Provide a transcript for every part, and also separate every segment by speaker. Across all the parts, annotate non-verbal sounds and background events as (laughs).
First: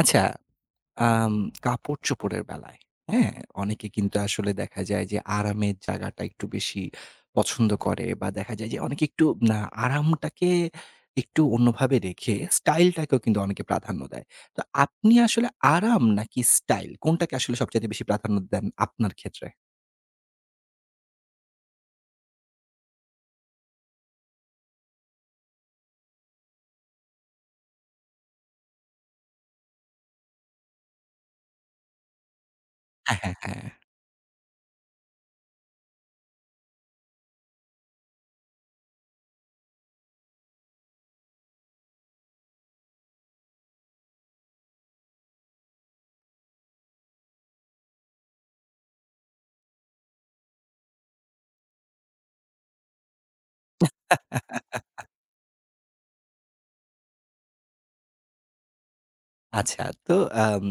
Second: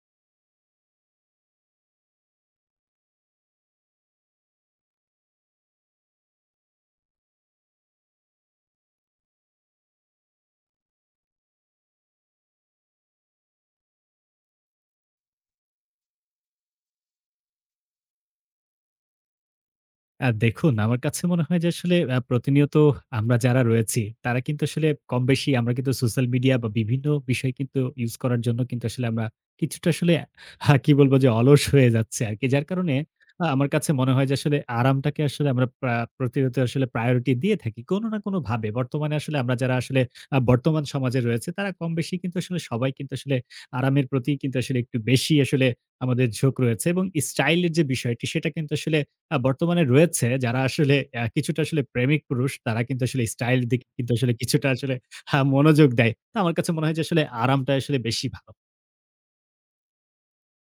Speaker 1: আচ্ছা, আম কাপড়-চোপড়ের বেলায়, হ্যাঁ? অনেকে কিন্তু আসলে দেখা যায় যে আরামের জায়গাটা একটু বেশি পছন্দ করে বা দেখা যায় যে অনেকে একটু না আরামটাকে একটু অন্যভাবে রেখে স্টাইলটাকেও কিন্তু অনেকে প্রাধান্য দেয়। তো আপনি আসলে আরাম নাকি স্টাইল কোনটাকে আসলে সবচাইতে বেশি প্রাধান্য দেন আপনার ক্ষেত্রে?
Speaker 2: দেখুন, আমার কাছে মনে হয় যে আসলে প্রতিনিয়ত আমরা যারা রয়েছি, তারা কিন্তু আসলে কমবেশি আমরা কিন্তু সোশ্যাল মিডিয়া বা বিভিন্ন বিষয় কিন্তু ইউজ করার জন্য কিন্তু আসলে আমরা কিছুটা আসলে কি বলব যে অলস হয়ে যাচ্ছে আরকি। যার কারণে
Speaker 1: হ্যাঁ, হ্যাঁ,
Speaker 2: আমার কাছে মনে হয় যে আসলে আরামটাকে আসলে আমরা প্রতিনিয়ত আসলে প্রায়োরিটি দিয়ে থাকি কোনো না কোনোভাবে। বর্তমানে আসলে আমরা যারা আসলে বর্তমান সমাজে রয়েছে তারা কমবেশি কিন্তু আসলে সবাই কিন্তু আসলে আরামের প্রতি কিন্তু আসলে একটু বেশি আসলে আমাদের ঝোঁক রয়েছে এবং স্টাইল এর যে বিষয়টি সেটা কিন্তু আসলে বর্তমানে রয়েছে যারা আসলে কিছুটা আসলে প্রেমিক পুরুষ তারা কিন্তু আসলে স্টাইল দিকে কিন্তু আসলে কিছুটা
Speaker 1: হ্যাঁ।
Speaker 2: আসলে মনোযোগ দেয়। তো আমার কাছে মনে হয় যে আসলে আরামটা আসলে বেশি ভালো।
Speaker 1: আচ্ছা, তো আম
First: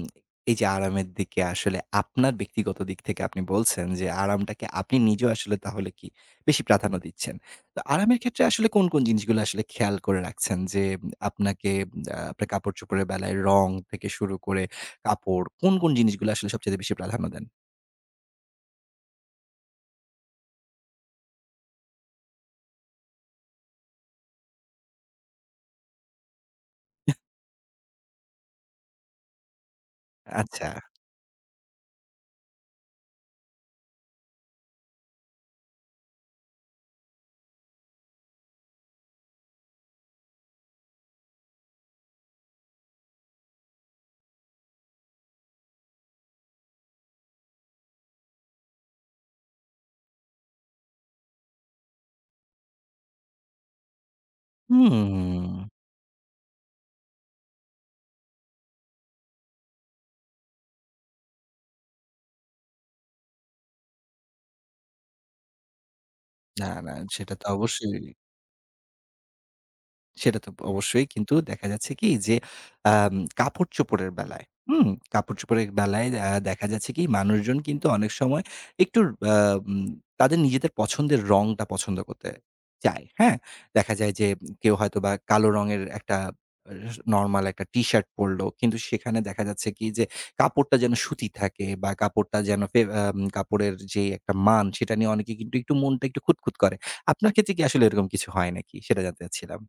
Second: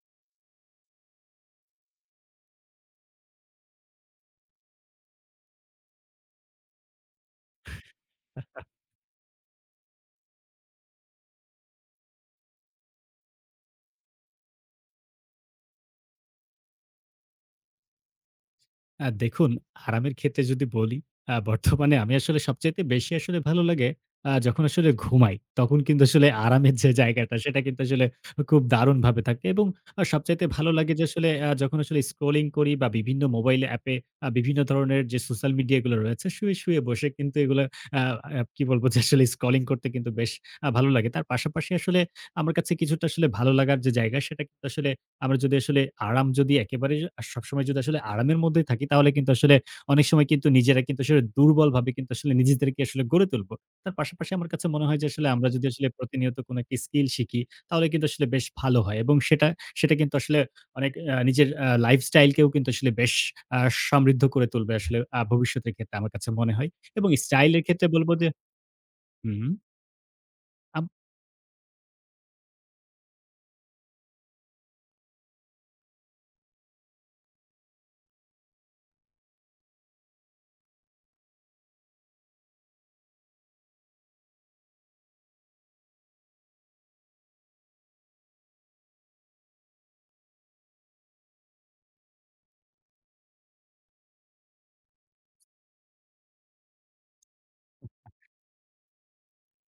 Speaker 1: এই যে আরামের দিকে আসলে আপনার ব্যক্তিগত দিক থেকে আপনি বলছেন যে আরামটাকে আপনি নিজেও আসলে তাহলে কি বেশি প্রাধান্য দিচ্ছেন। তো আরামের ক্ষেত্রে আসলে কোন, কোন জিনিসগুলো আসলে খেয়াল করে রাখছেন যে আপনাকে আপনার কাপড়-চোপড়ের বেলায় রং থেকে শুরু করে কাপড় কোন, কোন জিনিসগুলো আসলে সবচাইতে বেশি প্রাধান্য দেন?
Speaker 2: দেখুন, আরামের ক্ষেত্রে যদি বলি, বর্তমানে আমি আসলে সবচাইতে বেশি আসলে ভালো লাগে যখন আসলে ঘুমাই। তখন কিন্তু আসলে আরামের যে জায়গাটা, সেটা কিন্তু আসলে খুব দারুণভাবে থাকে এবং সবচাইতে
Speaker 1: আচ্ছা।
Speaker 2: ভালো লাগে যে আসলে যখন আসলে স্ক্রলিং করি বা বিভিন্ন মোবাইল অ্যাপে বিভিন্ন ধরনের যে সোশ্যাল মিডিয়া গুলো রয়েছে, শুয়ে বসে কিন্তু এগুলো আ আ কি বলব যে আসলে স্ক্রলিং করতে কিন্তু বেশ ভালো লাগে। তার পাশাপাশি আসলে আমার কাছে কিছুটা আসলে ভালো লাগার যে জায়গা, সেটা কিন্তু আসলে আমরা যদি আসলে আরাম যদি একেবারে সবসময় যদি আসলে আরামের মধ্যেই থাকি তাহলে কিন্তু আসলে অনেক সময় কিন্তু নিজেরা কিন্তু আসলে দুর্বলভাবে কিন্তু আসলে নিজেদেরকে আসলে গড়ে তুলব। তার পাশাপাশি আমার কাছে মনে হয় যে আসলে
Speaker 1: হুম।
Speaker 2: আমরা যদি আসলে প্রতিনিয়ত কোনো একটা স্কিল শিখি তাহলে কিন্তু আসলে বেশ ভালো হয় এবং সেটা সেটা কিন্তু আসলে অনেক নিজের লাইফস্টাইলকেও কিন্তু আসলে বেশ আ সমৃদ্ধ করে তুলবে আসলে ভবিষ্যতের ক্ষেত্রে আমার কাছে মনে
Speaker 1: না,
Speaker 2: হয়
Speaker 1: না
Speaker 2: এবং
Speaker 1: সেটা তো
Speaker 2: স্টাইল এর ক্ষেত্রে
Speaker 1: অবশ্যই।
Speaker 2: বলব যে হুম।
Speaker 1: সেটা তো অবশ্যই। কিন্তু দেখা যাচ্ছে কি যে, আম কাপড়-চোপড়ের বেলায়, হুম? কাপড়-চোপড়ের বেলায় দেখা যাচ্ছে কি মানুষজন কিন্তু অনেক সময় একটু আ উম তাদের নিজেদের পছন্দের রংটা পছন্দ করতে চায়, হ্যাঁ? দেখা যায় যে কেউ হয়তোবা কালো রঙের একটা আ নরমাল একটা টি-শার্ট পরলো। কিন্তু সেখানে দেখা যাচ্ছে কি যে কাপড়টা যেন সুতি থাকে বা কাপড়টা যেন ফে আম কাপড়ের যে একটা মান সেটা নিয়ে অনেকে কিন্তু একটু মনটা একটু খুঁতখুঁত করে। আপনার ক্ষেত্রে কি আসলে এরকম কিছু হয় নাকি? সেটা জানতে চাচ্ছিলাম।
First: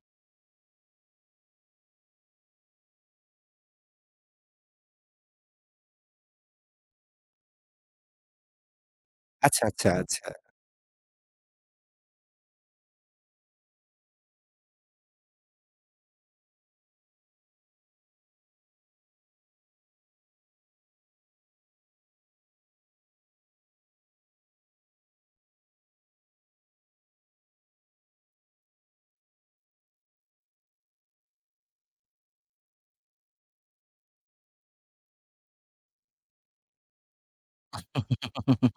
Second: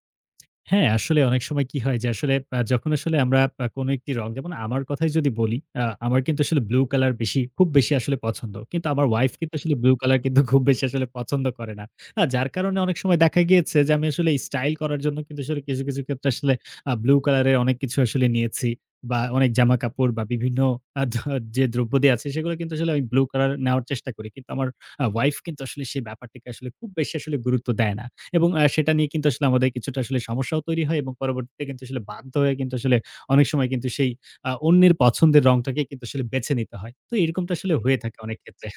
Speaker 2: হ্যাঁ, আসলে অনেক সময় কি হয় যে আসলে যখন আসলে আমরা কোনো একটি রং যেমন আমার কথাই যদি বলি, আমার কিন্তু আসলে ব্লু কালার বেশি খুব বেশি আসলে পছন্দ। কিন্তু আমার ওয়াইফ কিন্তু
Speaker 1: আচ্ছা,
Speaker 2: আসলে
Speaker 1: আচ্ছা,
Speaker 2: ব্লু কালার
Speaker 1: আচ্ছা।
Speaker 2: কিন্তু খুব বেশি আসলে পছন্দ করে না। যার কারণে অনেক সময় দেখা গিয়েছে যে আমি আসলে স্টাইল করার জন্য কিন্তু আসলে কিছু ক্ষেত্রে আসলে ব্লু কালারের অনেক কিছু আসলে নিয়েছি বা অনেক জামাকাপড় বা বিভিন্ন আ ধ যে দ্রব্যাদি আছে সেগুলো কিন্তু আসলে আমি ব্লু কালার নেওয়ার চেষ্টা করি। কিন্তু আমার ওয়াইফ কিন্তু আসলে সেই ব্যাপারটিকে আসলে খুব বেশি আসলে গুরুত্ব দেয় না। এবং সেটা নিয়ে কিন্তু আসলে আমাদের কিছুটা আসলে সমস্যাও তৈরি হয় এবং পরবর্তীতে কিন্তু আসলে বাধ্য হয়ে কিন্তু আসলে অনেক সময় কিন্তু সেই অন্যের পছন্দের রংটাকে কিন্তু আসলে বেছে নিতে হয়। তো এরকমটা আসলে হয়ে থাকে অনেক ক্ষেত্রে।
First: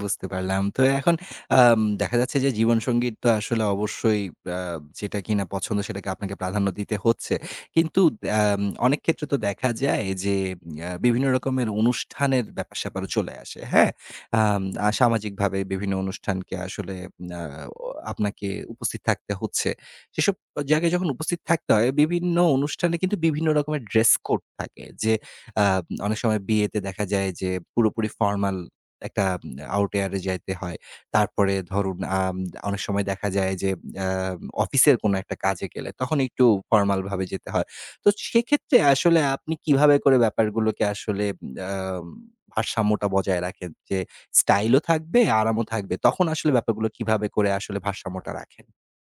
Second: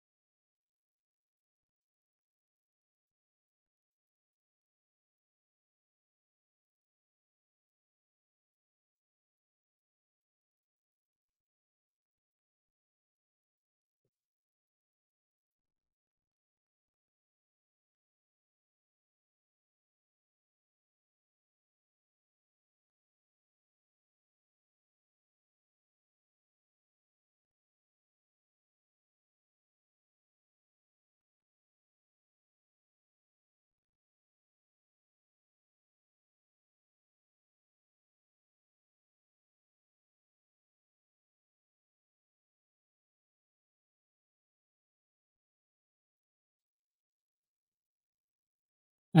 Speaker 1: বুঝতে পারলাম। তো এখন দেখা যাচ্ছে যে জীবনসঙ্গীত তো আসলে অবশ্যই আ যেটা কিনা পছন্দ সেটাকে আপনাকে প্রাধান্য দিতে হচ্ছে। কিন্তু আম অনেক ক্ষেত্রে তো দেখা যায় যে বিভিন্ন রকমের অনুষ্ঠানের ব্যাপার-স্যাপারও চলে আসে। হ্যাঁ? আম আ সামাজিকভাবে বিভিন্ন অনুষ্ঠানকে আসলে আ আপনাকে উপস্থিত থাকতে হচ্ছে। সেসব জায়গায় যখন উপস্থিত থাকতে হয় বিভিন্ন অনুষ্ঠানে কিন্তু বিভিন্ন রকমের ড্রেস কোড থাকে। যে আ অনেক সময় বিয়েতে দেখা যায় যে পুরোপুরি ফরমাল একটা আউট এয়ারে যাইতে হয়। তারপরে ধরুন অনেক সময় দেখা যায় যে আ অফিসের কোনো একটা কাজে গেলে তখন একটু ফরমাল ভাবে যেতে হয়। তো সেক্ষেত্রে আসলে আপনি কিভাবে করে ব্যাপারগুলোকে আসলে আম ভারসাম্যটা বজায় রাখেন? যে স্টাইলও থাকবে, আরামও থাকবে। তখন আসলে ব্যাপারগুলো কিভাবে করে আসলে ভারসাম্যটা রাখেন?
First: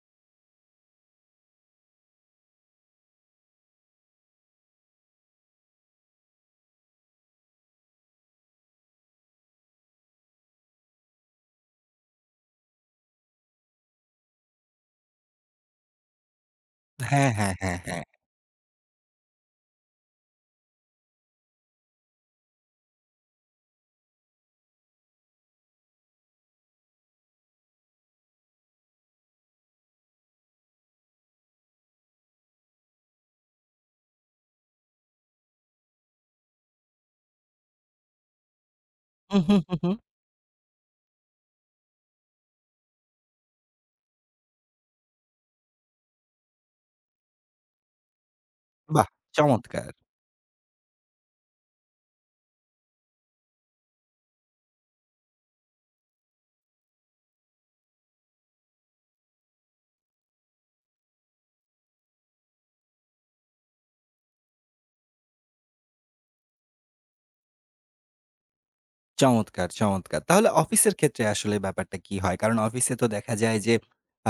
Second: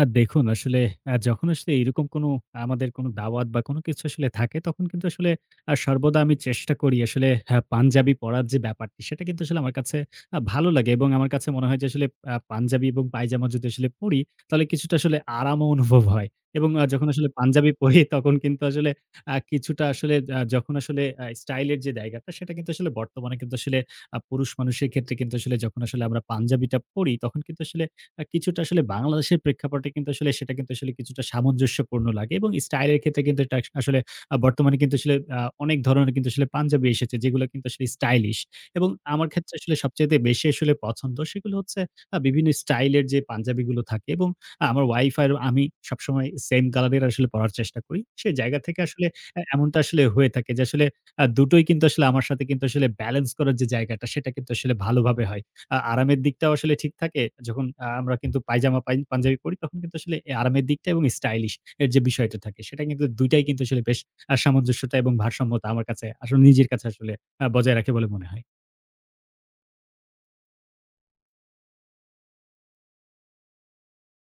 Speaker 2: দেখুন আসলে যখন আসলে এরকম কোনো আমাদের কোনো দাওয়াত বা কোনো কিছু আসলে থাকে, তখন কিন্তু আসলে সর্বদা আমি চেষ্টা করি আসলে পাঞ্জাবি পরার যে ব্যাপারটি, সেটা কিন্তু আসলে আমার কাছে ভালো লাগে এবং আমার কাছে মনে হয় যে আসলে পাঞ্জাবি এবং পায়জামা যদি আসলে পরি, তাহলে কিছুটা আসলে আরামও অনুভব হয় এবং যখন আসলে
Speaker 1: হ্যাঁ, হ্যাঁ,
Speaker 2: পাঞ্জাবি
Speaker 1: হ্যাঁ,
Speaker 2: (laughs) পরি,
Speaker 1: হ্যাঁ।
Speaker 2: তখন কিন্তু আসলে কিছুটা আসলে যখন আসলে স্টাইলের যে জায়গাটা, সেটা কিন্তু আসলে বর্তমানে কিন্তু আসলে পুরুষ মানুষের ক্ষেত্রে কিন্তু আসলে যখন আসলে আমরা পাঞ্জাবিটা পরি, তখন কিন্তু আসলে কিছুটা আসলে বাংলাদেশের প্রেক্ষাপটে কিন্তু আসলে সেটা কিন্তু আসলে কিছুটা সামঞ্জস্যপূর্ণ লাগে এবং স্টাইলের ক্ষেত্রে কিন্তু এটা আসলে বর্তমানে কিন্তু আসলে অনেক ধরনের কিন্তু আসলে পাঞ্জাবি এসেছে যেগুলো কিন্তু আসলে স্টাইলিশ এবং আমার
Speaker 1: হু, হু,
Speaker 2: ক্ষেত্রে
Speaker 1: হু,
Speaker 2: আসলে
Speaker 1: হু।
Speaker 2: সবচাইতে বেশি আসলে পছন্দ সেগুলো হচ্ছে বিভিন্ন স্টাইলের যে পাঞ্জাবিগুলো থাকে এবং আমার ওয়াইফ আর আমি সবসময় সেম কালারের আসলে পড়ার চেষ্টা করি। সে জায়গা থেকে আসলে
Speaker 1: বাহ!
Speaker 2: এমনটা
Speaker 1: চমৎকার।
Speaker 2: আসলে হয়ে থাকে যে আসলে দুটোই কিন্তু আসলে আমার সাথে কিন্তু আসলে ব্যালেন্স করার যে জায়গাটা সেটা কিন্তু আসলে ভালোভাবে হয়। আরামের দিকটাও আসলে ঠিক থাকে। যখন আমরা কিন্তু পায়জামা পাই পাঞ্জাবি পড়ি তখন কিন্তু আসলে আরামের দিকটা এবং স্টাইলিশ এর যে বিষয়টা থাকে সেটা কিন্তু ২ টাই কিন্তু আসলে বেশ সামঞ্জস্যতা এবং ভারসাম্যতা আমার কাছে আসলে নিজের কাছে আসলে বজায় রাখে বলে মনে হয়।
Speaker 1: চমৎকার, চমৎকার। তাহলে অফিসের ক্ষেত্রে আসলে ব্যাপারটা কি হয়? কারণ অফিসে তো দেখা যায় যে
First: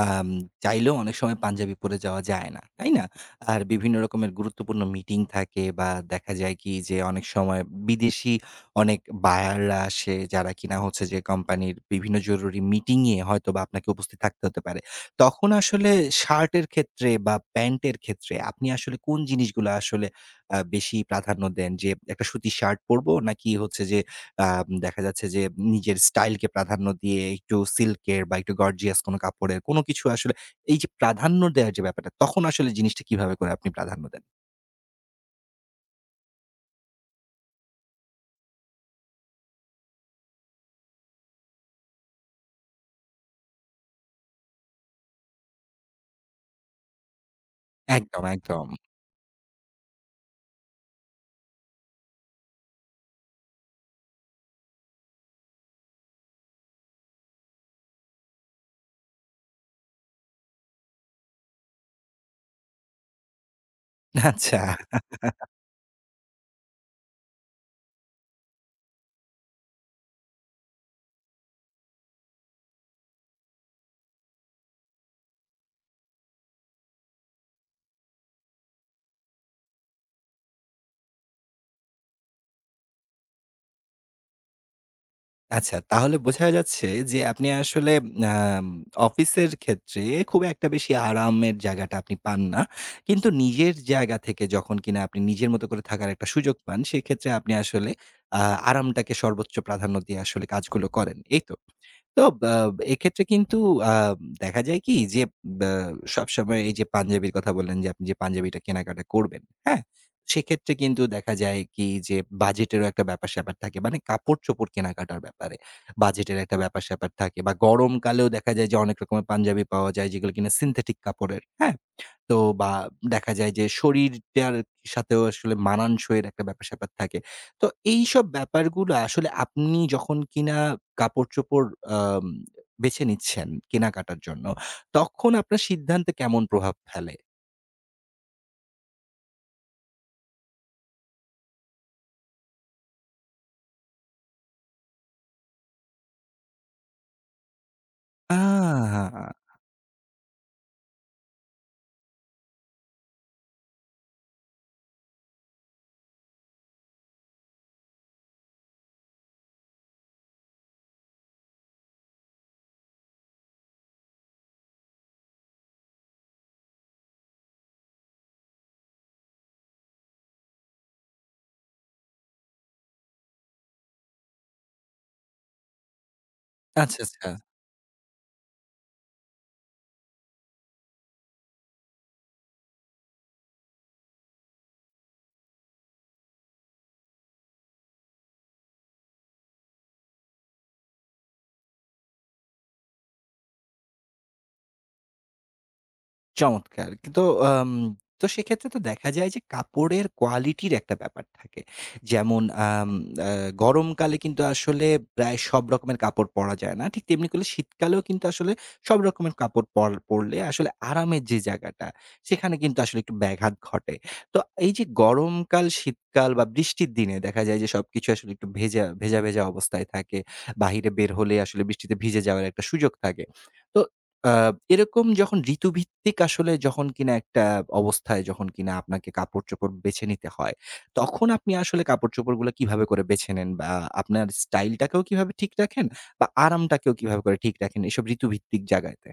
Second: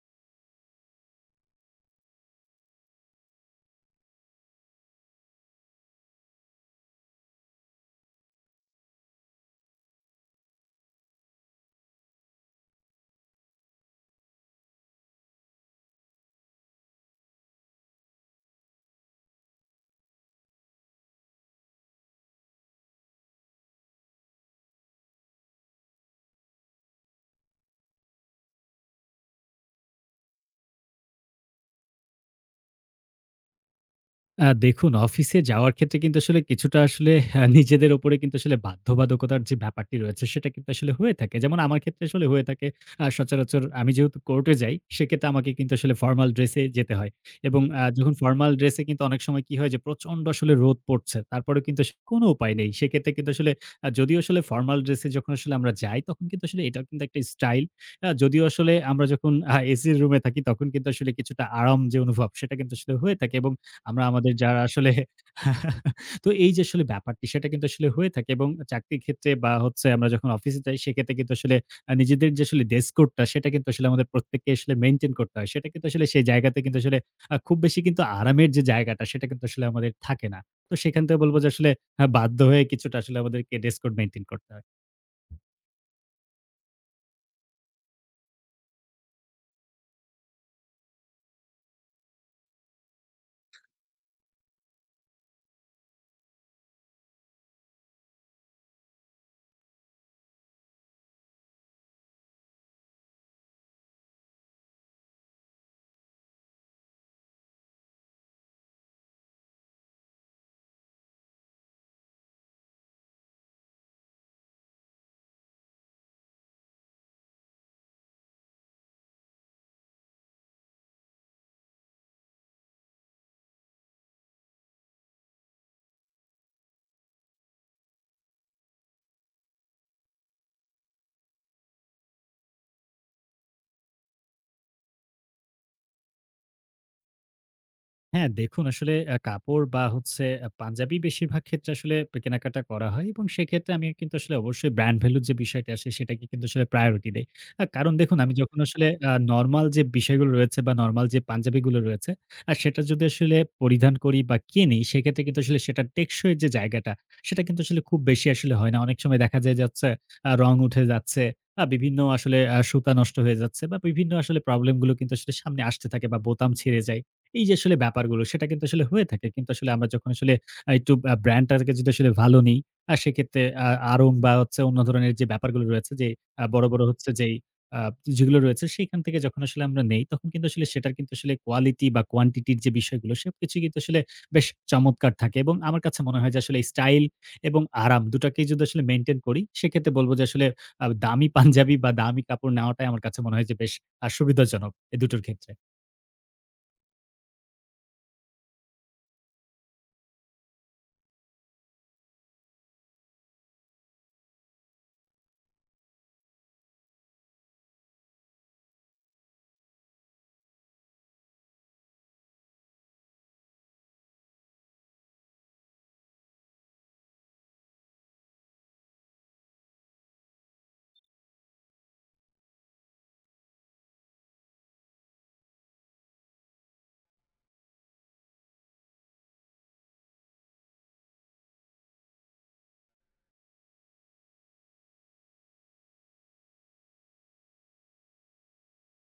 Speaker 1: আম চাইলেও অনেক সময় পাঞ্জাবি পরে যাওয়া যায় না। তাই না? আর বিভিন্ন রকমের গুরুত্বপূর্ণ মিটিং থাকে বা দেখা যায় কি যে অনেক সময় বিদেশি অনেক বায়াররা আসে যারা কিনা হচ্ছে যে কোম্পানির বিভিন্ন জরুরি মিটিং এ হয়তোবা আপনাকে উপস্থিত থাকতে হতে পারে। তখন আসলে শার্টের ক্ষেত্রে বা প্যান্টের ক্ষেত্রে আপনি আসলে কোন জিনিসগুলো আসলে বেশি প্রাধান্য দেন? যে একটা সুতির শার্ট পরবো নাকি হচ্ছে যে দেখা যাচ্ছে যে নিজের স্টাইলকে প্রাধান্য দিয়ে একটু সিল্কের বা একটু গর্জিয়াস কোনো কাপড়ের কোনো কিছু আসলে এই যে প্রাধান্য দেওয়ার যে ব্যাপারটা, তখন আসলে জিনিসটা কিভাবে করে আপনি প্রাধান্য দেন?
Speaker 2: দেখুন অফিসে যাওয়ার ক্ষেত্রে কিন্তু আসলে কিছুটা আসলে হ্যাঁ, নিজেদের উপরে কিন্তু আসলে বাধ্যবাধকতার যে ব্যাপারটি রয়েছে সেটা কিন্তু আসলে হয়ে থাকে। যেমন আমার ক্ষেত্রে আসলে হয়ে থাকে সচরাচর আমি যেহেতু কোর্টে যাই সেক্ষেত্রে আমাকে কিন্তু আসলে ফর্মাল ড্রেসে যেতে হয় এবং যখন
Speaker 1: একদম,
Speaker 2: ফর্মাল
Speaker 1: একদম।
Speaker 2: ড্রেসে কিন্তু অনেক সময় কি হয় যে প্রচন্ড আসলে রোদ পড়ছে। তারপরেও কিন্তু আসলে কোনো উপায় নেই। সেক্ষেত্রে কিন্তু আসলে যদিও আসলে ফর্মাল ড্রেসে যখন আসলে আমরা যাই তখন কিন্তু আসলে এটাও কিন্তু একটা স্টাইল। যদিও আসলে আমরা যখন এসির রুমে থাকি তখন কিন্তু আসলে কিছুটা আরাম যে অনুভব সেটা কিন্তু আসলে হয়ে থাকে এবং আমরা আমাদের
Speaker 1: আচ্ছা,
Speaker 2: যারা আসলে (laughs) তো এই যে আসলে ব্যাপারটি সেটা কিন্তু আসলে হয়ে থাকে এবং চাকরির ক্ষেত্রে বা হচ্ছে আমরা যখন অফিসে যাই সেক্ষেত্রে কিন্তু আসলে নিজেদের যে আসলে ড্রেস কোডটা সেটা কিন্তু আসলে আমাদের প্রত্যেককে আসলে মেইনটেইন করতে হয়। সেটা কিন্তু আসলে সেই জায়গাতে কিন্তু আসলে খুব বেশি কিন্তু আরামের যে জায়গাটা সেটা কিন্তু আসলে আমাদের থাকে না। তো সেখান থেকে বলব যে আসলে বাধ্য হয়ে কিছুটা আসলে আমাদেরকে ড্রেস কোড মেইনটেইন করতে হয়।
Speaker 1: আচ্ছা তাহলে বোঝা যাচ্ছে যে আপনি আসলে আম অফিসের ক্ষেত্রে খুব একটা বেশি আরামের জায়গাটা আপনি পান না। কিন্তু নিজের জায়গা থেকে যখন কিনা আপনি নিজের মতো করে থাকার একটা সুযোগ পান, সেক্ষেত্রে আপনি আসলে আ আরামটাকে সর্বোচ্চ প্রাধান্য দিয়ে আসলে কাজগুলো করেন। এই তো? তো বা এক্ষেত্রে কিন্তু আ দেখা যায় কি যে বা সবসময় এই যে পাঞ্জাবির কথা বললেন যে আপনি যে পাঞ্জাবিটা কেনাকাটা করবেন, হ্যাঁ? সেক্ষেত্রে কিন্তু দেখা যায় কি যে বাজেটেরও একটা ব্যাপার-স্যাপার থাকে। মানে কাপড়-চোপড় কেনাকাটার ব্যাপারে বাজেটের একটা ব্যাপার-স্যাপার থাকে বা গরমকালেও দেখা যায় যে অনেক রকমের পাঞ্জাবি পাওয়া যায় যেগুলো কিনা সিনথেটিক কাপড়ের, হ্যাঁ? তো বা দেখা যায় যে শরীরটার সাথেও আসলে মানানসইয়ের একটা ব্যাপার-স্যাপার থাকে। তো এইসব ব্যাপারগুলো আসলে আপনি যখন কিনা কাপড়-চোপড় আম বেছে নিচ্ছেন কেনাকাটার জন্য, তখন আপনার সিদ্ধান্তে কেমন প্রভাব ফেলে?
Speaker 2: হ্যাঁ, দেখুন আসলে কাপড় বা হচ্ছে পাঞ্জাবি বেশিরভাগ ক্ষেত্রে আসলে কেনাকাটা করা হয় এবং সেক্ষেত্রে আমি কিন্তু আসলে অবশ্যই ব্র্যান্ড ভ্যালু যে বিষয়টা আসে সেটাকে কিন্তু আসলে প্রায়োরিটি দেই। কারণ দেখুন আমি যখন আসলে
Speaker 1: আ
Speaker 2: নরমাল যে বিষয়গুলো রয়েছে বা নরমাল যে পাঞ্জাবিগুলো রয়েছে, সেটা যদি আসলে পরিধান করি বা কিনি সেক্ষেত্রে কিন্তু আসলে সেটার টেকসই যে জায়গাটা সেটা কিন্তু আসলে খুব বেশি আসলে হয় না। অনেক সময় দেখা যায় যাচ্ছে রং উঠে যাচ্ছে, বিভিন্ন আসলে সুতা নষ্ট হয়ে যাচ্ছে বা বিভিন্ন আসলে প্রবলেম গুলো কিন্তু আসলে সামনে আসতে থাকে বা বোতাম ছিঁড়ে যায়। এই যে আসলে ব্যাপারগুলো সেটা কিন্তু আসলে হয়ে থাকে। কিন্তু আসলে আমরা যখন আসলে একটু ব্র্যান্ড টাকে যদি আসলে ভালো নেই, সেক্ষেত্রে আড়ং বা হচ্ছে অন্য ধরনের যে ব্যাপারগুলো রয়েছে যে বড়
Speaker 1: আচ্ছা,
Speaker 2: হচ্ছে
Speaker 1: আচ্ছা।
Speaker 2: যেই আ যেগুলো রয়েছে সেখান থেকে যখন আসলে আমরা নেই তখন কিন্তু আসলে সেটার কিন্তু আসলে কোয়ালিটি বা কোয়ান্টিটির যে বিষয়গুলো সবকিছু কিন্তু আসলে বেশ চমৎকার থাকে এবং আমার কাছে মনে হয় যে আসলে স্টাইল এবং আরাম দুটাকেই যদি আসলে মেইনটেইন করি সেক্ষেত্রে বলব যে আসলে দামি পাঞ্জাবি বা দামি কাপড় নেওয়াটাই আমার কাছে মনে হয় যে বেশ সুবিধাজনক এ দুটোর ক্ষেত্রে।
Speaker 1: চমৎকার! কিন্তু আম তো সেক্ষেত্রে তো দেখা যায় যে কাপড়ের কোয়ালিটির একটা ব্যাপার থাকে। যেমন আম আ গরমকালে কিন্তু আসলে প্রায় সব রকমের কাপড় পরা যায় না। ঠিক তেমনি করলে শীতকালেও কিন্তু আসলে সব রকমের কাপড় পরলে আসলে আরামের যে জায়গাটা, সেখানে কিন্তু আসলে একটু ব্যাঘাত ঘটে। তো এই যে গরমকাল, শীতকাল বা বৃষ্টির দিনে দেখা যায় যে সবকিছু আসলে একটু ভেজা, ভেজা, ভেজা অবস্থায় থাকে। বাহিরে বের হলে আসলে বৃষ্টিতে ভিজে যাওয়ার একটা সুযোগ থাকে। তো আ এরকম যখন ঋতুভিত্তিক আসলে যখন কিনা একটা অবস্থায় যখন কিনা আপনাকে কাপড়-চোপড় বেছে নিতে হয়, তখন আপনি আসলে কাপড়-চোপড়গুলো কিভাবে করে বেছে নেন? বা আপনার স্টাইলটাকেও কিভাবে ঠিক রাখেন বা আরামটাকেও কিভাবে করে ঠিক রাখেন এসব ঋতুভিত্তিক জায়গাতে?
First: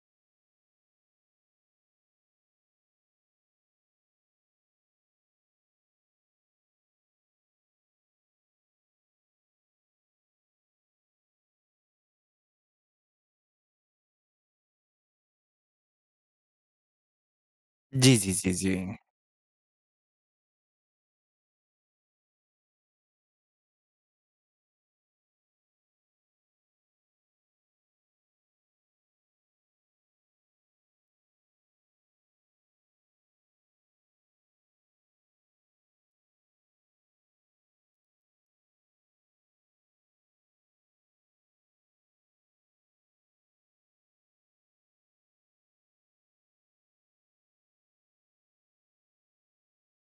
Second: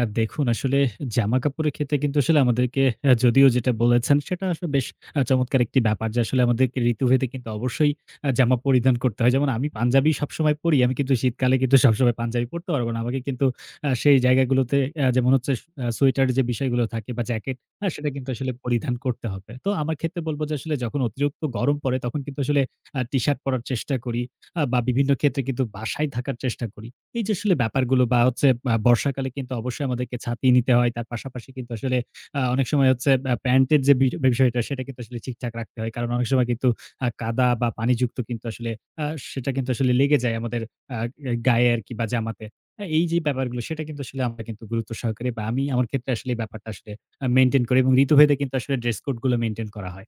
Speaker 2: দেখুন আসলে জামাকাপড়ের ক্ষেত্রে কিন্তু আসলে আমাদেরকে যদিও যেটা বলেছেন সেটা আসলে বেশ চমৎকার একটি ব্যাপার যে আসলে আমাদেরকে ঋতুভেদে কিন্তু অবশ্যই জামা পরিধান করতে হয়। যেমন আমি পাঞ্জাবি সবসময় পরি। আমি কিন্তু শীতকালে কিন্তু সবসময় পাঞ্জাবি পরতে পারব না। আমাকে কিন্তু সেই জায়গাগুলোতে যেমন হচ্ছে সোয়েটারের যে বিষয়গুলো থাকে বা জ্যাকেট সেটা
Speaker 1: জি,
Speaker 2: কিন্তু
Speaker 1: জি, জি,
Speaker 2: আসলে
Speaker 1: জি।
Speaker 2: পরিধান করতে হবে। তো আমার ক্ষেত্রে বলব যে আসলে যখন অতিরিক্ত গরম পড়ে তখন কিন্তু আসলে টি-শার্ট পরার চেষ্টা করি বা বিভিন্ন ক্ষেত্রে কিন্তু বাসায় থাকার চেষ্টা করি। এই যে আসলে ব্যাপারগুলো বা হচ্ছে বর্ষাকালে কিন্তু অবশ্যই আমাদেরকে ছাতি নিতে হয়। তার পাশাপাশি কিন্তু আসলে অনেক সময় হচ্ছে প্যান্টের যে বিষয়টা সেটা কিন্তু আসলে ঠিকঠাক রাখতে হয়। কারণ অনেক সময় কিন্তু কাদা বা পানিযুক্ত কিন্তু আসলে আ সেটা কিন্তু আসলে লেগে যায় আমাদের আ গায়ে আরকি বা জামাতে। এই যে ব্যাপারগুলো সেটা কিন্তু আসলে আমরা কিন্তু গুরুত্ব সহকারে বা আমি আমার ক্ষেত্রে আসলে এই ব্যাপারটা আসলে মেইনটেইন করি এবং ঋতুভেদে কিন্তু আসলে ড্রেস কোড গুলো মেইনটেইন করা হয়।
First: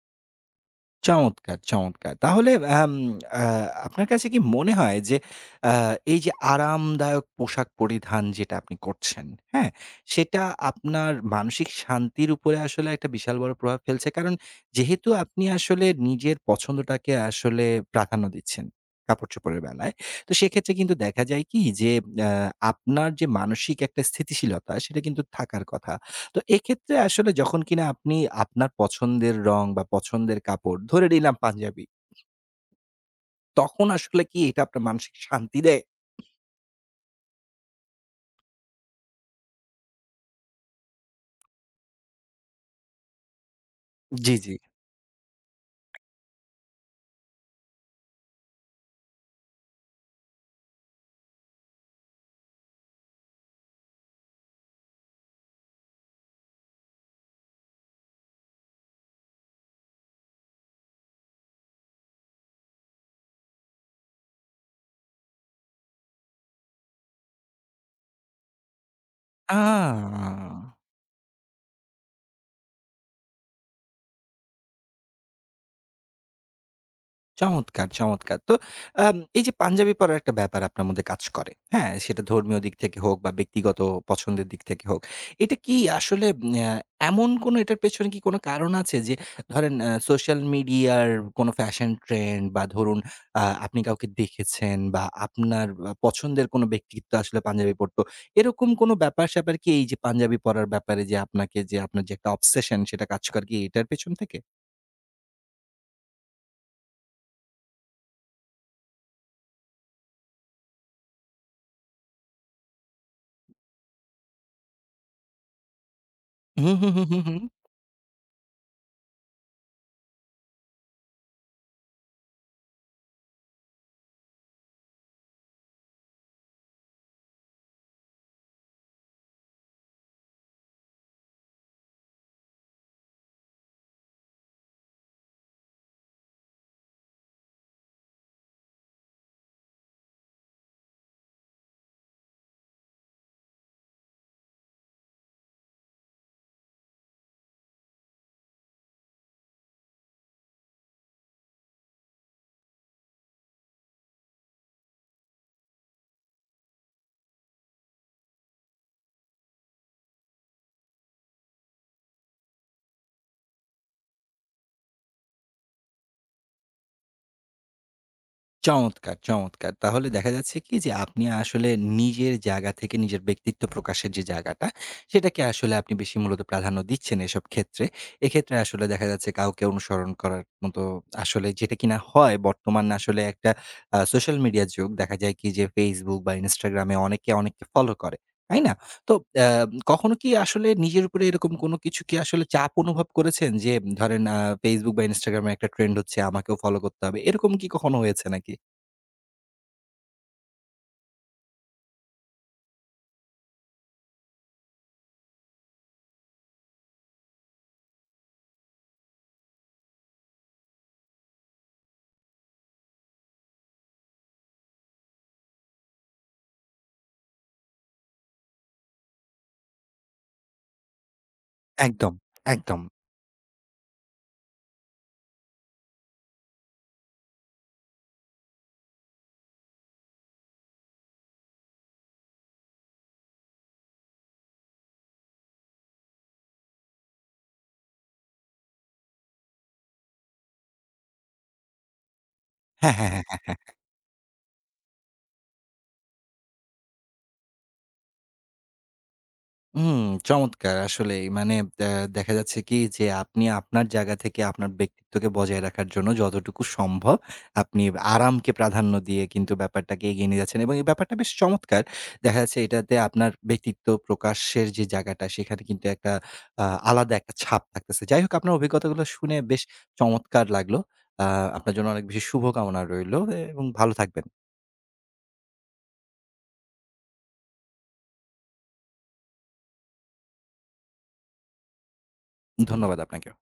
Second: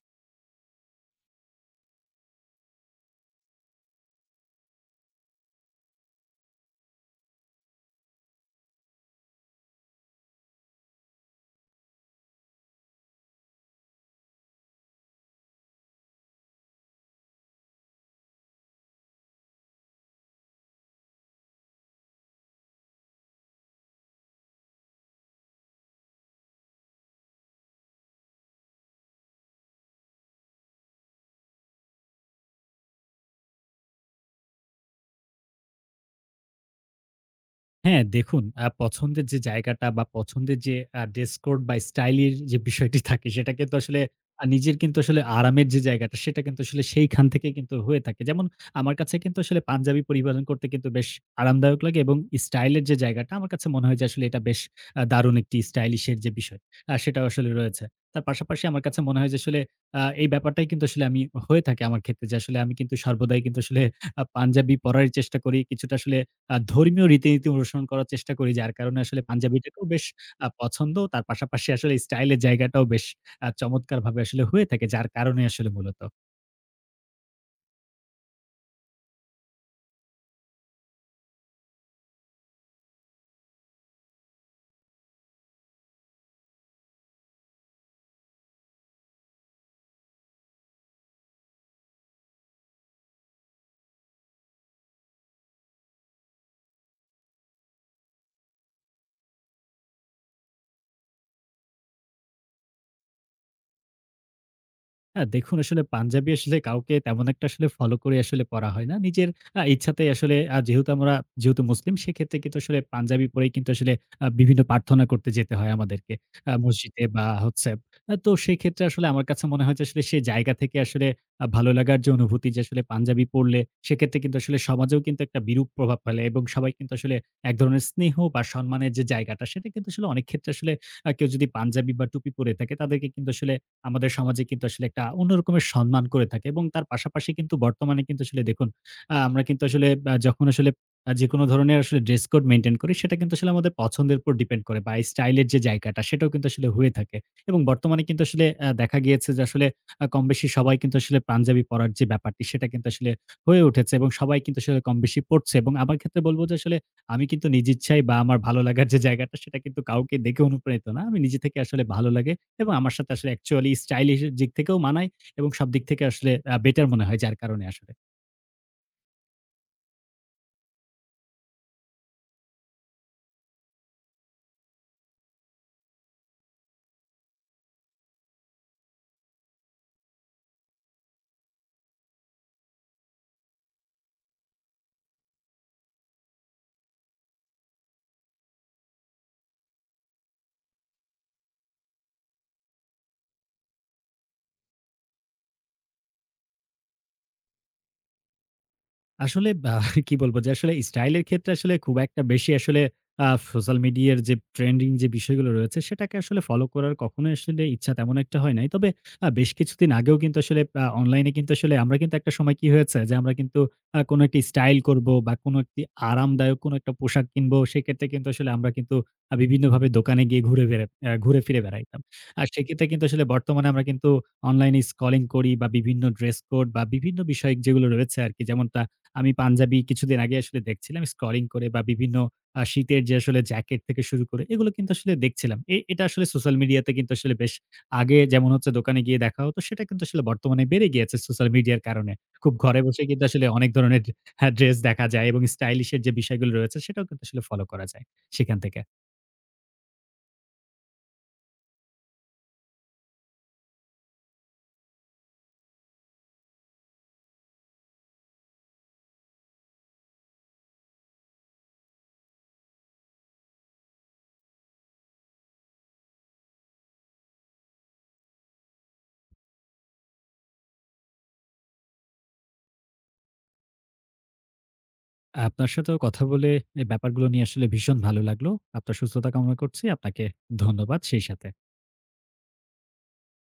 Speaker 1: চমৎকার, চমৎকার। তাহলে আম আ আপনার কাছে কি মনে হয় যে আ এই যে আরামদায়ক পোশাক পরিধান যেটা আপনি করছেন, হ্যাঁ? সেটা আপনার মানসিক শান্তির উপরে আসলে একটা বিশাল বড় প্রভাব ফেলছে। কারণ যেহেতু আপনি আসলে নিজের পছন্দটাকে আসলে প্রাধান্য দিচ্ছেন কাপড়-চোপড়ের বেলায়। তো সেক্ষেত্রে কিন্তু দেখা যায় কি যে আ আপনার যে মানসিক একটা স্থিতিশীলতা সেটা কিন্তু থাকার কথা। তো এক্ষেত্রে আসলে যখন কিনা আপনি আপনার পছন্দের রং বা পছন্দের কাপড়, ধরে নিলাম পাঞ্জাবি। তখন আসলে কি এটা আপনার মানসিক শান্তি দেয়?
Speaker 2: হ্যাঁ, দেখুন পছন্দের যে জায়গাটা বা পছন্দের যে ড্রেস কোড বা স্টাইল এর যে বিষয়টি থাকে সেটা কিন্তু আসলে
Speaker 1: জি, জি।
Speaker 2: নিজের কিন্তু আসলে আরামের যে জায়গাটা সেটা কিন্তু আসলে সেইখান থেকে কিন্তু হয়ে থাকে। যেমন আমার কাছে কিন্তু আসলে পাঞ্জাবি পরিধান করতে কিন্তু বেশ আরামদায়ক লাগে এবং স্টাইল এর যে জায়গাটা আমার কাছে মনে হয় যে আসলে এটা বেশ দারুণ একটি স্টাইলিশ এর যে বিষয় সেটাও আসলে রয়েছে। তার পাশাপাশি আমার কাছে মনে হয় যে আসলে এই ব্যাপারটাই কিন্তু আসলে আমি হয়ে থাকে আমার ক্ষেত্রে যে আসলে আমি কিন্তু সর্বদাই কিন্তু আসলে পাঞ্জাবি পরার চেষ্টা করি। কিছুটা আসলে ধর্মীয় রীতিনীতি অনুসরণ করার চেষ্টা করি। যার কারণে আসলে
Speaker 1: আ
Speaker 2: পাঞ্জাবিটাকেও বেশ পছন্দ। তার পাশাপাশি আসলে স্টাইল এর জায়গাটাও বেশ চমৎকারভাবে আসলে হয়ে থাকে। যার কারণে আসলে মূলত।
Speaker 1: চমৎকার, চমৎকার। তো এই যে পাঞ্জাবি পরার একটা ব্যাপার আপনার মধ্যে কাজ করে। হ্যাঁ? সেটা ধর্মীয় দিক থেকে হোক বা ব্যক্তিগত পছন্দের দিক থেকে হোক। এটা কি আসলে আ এমন কোনো এটার পেছনে কি কোনো কারণ আছে যে ধরেন সোশ্যাল মিডিয়ার কোনো ফ্যাশন ট্রেন্ড বা ধরুন আপনি কাউকে দেখেছেন বা আপনার পছন্দের কোনো ব্যক্তিত্ব আসলে পাঞ্জাবি পরতো। এরকম কোনো ব্যাপার-স্যাপার কি এই যে পাঞ্জাবি পরার ব্যাপারে যে আপনাকে যে আপনার যে একটা অবসেশন সেটা কাজ করে কি এটার পেছন থেকে?
Speaker 2: হ্যাঁ, দেখুন আসলে পাঞ্জাবি আসলে কাউকে তেমন একটা আসলে ফলো করে আসলে পড়া হয় না। নিজের ইচ্ছাতেই আসলে যেহেতু আমরা যেহেতু মুসলিম সেক্ষেত্রে কিন্তু আসলে পাঞ্জাবি পরেই কিন্তু আসলে বিভিন্ন প্রার্থনা করতে যেতে হয় আমাদেরকে।
Speaker 1: হুম হুম
Speaker 2: মসজিদে
Speaker 1: হুম হুম
Speaker 2: বা
Speaker 1: হুম
Speaker 2: হচ্ছে তো সেক্ষেত্রে আসলে আমার কাছে মনে হয় যে আসলে সে জায়গা থেকে আসলে ভালো লাগার যে অনুভূতি যে আসলে পাঞ্জাবি পড়লে সেক্ষেত্রে কিন্তু আসলে সমাজেও কিন্তু একটা বিরূপ প্রভাব ফেলে এবং সবাই কিন্তু আসলে এক ধরনের স্নেহ বা সম্মানের যে জায়গাটা সেটা কিন্তু আসলে অনেক ক্ষেত্রে আসলে কেউ যদি পাঞ্জাবি বা টুপি পরে থাকে তাদেরকে কিন্তু আসলে আমাদের সমাজে কিন্তু আসলে একটা অন্য রকমের সম্মান করে থাকে এবং তার পাশাপাশি কিন্তু বর্তমানে কিন্তু আসলে দেখুন আমরা কিন্তু আসলে যখন আসলে যেকোনো ধরনের আসলে ড্রেস কোড মেইনটেইন করি সেটা কিন্তু আসলে আমাদের পছন্দের উপর ডিপেন্ড করে বা স্টাইল এর যে জায়গাটা সেটাও কিন্তু আসলে হয়ে থাকে এবং বর্তমানে কিন্তু আসলে দেখা গিয়েছে যে আসলে কমবেশি সবাই কিন্তু আসলে পাঞ্জাবি পরার যে ব্যাপারটি সেটা কিন্তু আসলে হয়ে উঠেছে এবং সবাই কিন্তু আসলে কমবেশি পড়ছে এবং আমার ক্ষেত্রে বলব যে আসলে আমি কিন্তু নিজ ইচ্ছায় বা আমার ভালো লাগার যে জায়গাটা সেটা কিন্তু কাউকে দেখে অনুপ্রাণিত না। আমি নিজে থেকে আসলে ভালো লাগে এবং আমার সাথে আসলে অ্যাকচুয়ালি স্টাইলিশ এর দিক থেকেও মানায় এবং সব দিক থেকে আসলে বেটার মনে হয় যার কারণে আসলে।
Speaker 1: চমৎকার, চমৎকার! তাহলে দেখা যাচ্ছে কি যে আপনি আসলে নিজের জায়গা থেকে নিজের ব্যক্তিত্ব প্রকাশের যে জায়গাটা, সেটাকে আসলে আপনি বেশি মূলত প্রাধান্য দিচ্ছেন এসব ক্ষেত্রে। এক্ষেত্রে আসলে দেখা যাচ্ছে কাউকে অনুসরণ করার মতো আসলে যেটা কিনা হয় বর্তমান আসলে একটা সোশ্যাল মিডিয়ার যুগ। দেখা যায় কি যে Facebook বা Instagram এ অনেকে অনেককে ফলো করে। তাই না? তো আ কখনো কি আসলে নিজের উপরে এরকম কোনো কিছু কি আসলে চাপ অনুভব করেছেন? যে ধরেন Facebook বা Instagram এ একটা ট্রেন্ড হচ্ছে আমাকেও ফলো করতে হবে। এরকম কি কখনো হয়েছে নাকি?
Speaker 2: আসলে বা (laughs) কি বলব যে আসলে স্টাইলের ক্ষেত্রে আসলে খুব একটা বেশি আসলে আ সোশ্যাল মিডিয়ার যে ট্রেন্ডিং যে বিষয়গুলো রয়েছে সেটাকে আসলে ফলো করার কখনোই আসলে ইচ্ছা তেমন একটা হয় নাই। তবে বেশ কিছুদিন আগেও কিন্তু আসলে অনলাইনে কিন্তু আসলে আমরা কিন্তু একটা সময় কি হয়েছে যে আমরা কিন্তু কোনো একটি স্টাইল করব বা কোনো একটি আরামদায়ক কোনো একটা পোশাক কিনবো সেক্ষেত্রে কিন্তু আসলে আমরা কিন্তু বিভিন্নভাবে দোকানে গিয়ে ঘুরে ফিরে বেড়াইতাম।
Speaker 1: একদম,
Speaker 2: আর
Speaker 1: একদম।
Speaker 2: সেক্ষেত্রে কিন্তু আসলে বর্তমানে আমরা কিন্তু অনলাইনে স্ক্রলিং করি বা বিভিন্ন ড্রেস কোড বা বিভিন্ন বিষয় যেগুলো রয়েছে আরকি যেমনটা আমি পাঞ্জাবি কিছুদিন আগে আসলে দেখছিলাম স্ক্রলিং করে বা বিভিন্ন শীতের যে আসলে জ্যাকেট থেকে শুরু করে এগুলো কিন্তু আসলে দেখছিলাম। এটা আসলে সোশ্যাল মিডিয়াতে কিন্তু আসলে বেশ আগে যেমন হচ্ছে দোকানে গিয়ে দেখা হতো সেটা কিন্তু আসলে বর্তমানে বেড়ে গিয়েছে সোশ্যাল মিডিয়ার কারণে। খুব ঘরে
Speaker 1: হ্যাঁ,
Speaker 2: বসে
Speaker 1: হ্যাঁ, হ্যাঁ,
Speaker 2: কিন্তু আসলে
Speaker 1: হ্যাঁ।
Speaker 2: অনেক ধরনের হ্যাঁ, ড্রেস দেখা যায় এবং স্টাইলিশ এর যে বিষয়গুলো রয়েছে সেটাও কিন্তু আসলে ফলো করা যায় সেখান থেকে।
Speaker 1: হুম, চমৎকার আসলেই। মানে আ দেখা যাচ্ছে কি যে আপনি আপনার জায়গা থেকে আপনার ব্যক্তিত্বকে বজায় রাখার জন্য যতটুকু সম্ভব আপনি আরামকে প্রাধান্য দিয়ে কিন্তু ব্যাপারটাকে এগিয়ে নিয়ে যাচ্ছেন এবং এই ব্যাপারটা বেশ চমৎকার। দেখা যাচ্ছে এটাতে আপনার ব্যক্তিত্ব প্রকাশের যে জায়গাটা সেখানে কিন্তু একটা আ আলাদা একটা ছাপ থাকতেছে। যাই হোক আপনার অভিজ্ঞতাগুলো শুনে বেশ চমৎকার লাগলো। আ আপনার জন্য অনেক বেশি শুভকামনা রইলো এবং ভালো থাকবেন।
Speaker 2: আপনার সাথেও কথা বলে এই ব্যাপারগুলো নিয়ে আসলে ভীষণ ভালো লাগলো। আপনার সুস্থতা কামনা করছি। আপনাকে ধন্যবাদ সেই সাথে।
Speaker 1: ধন্যবাদ আপনাকেও।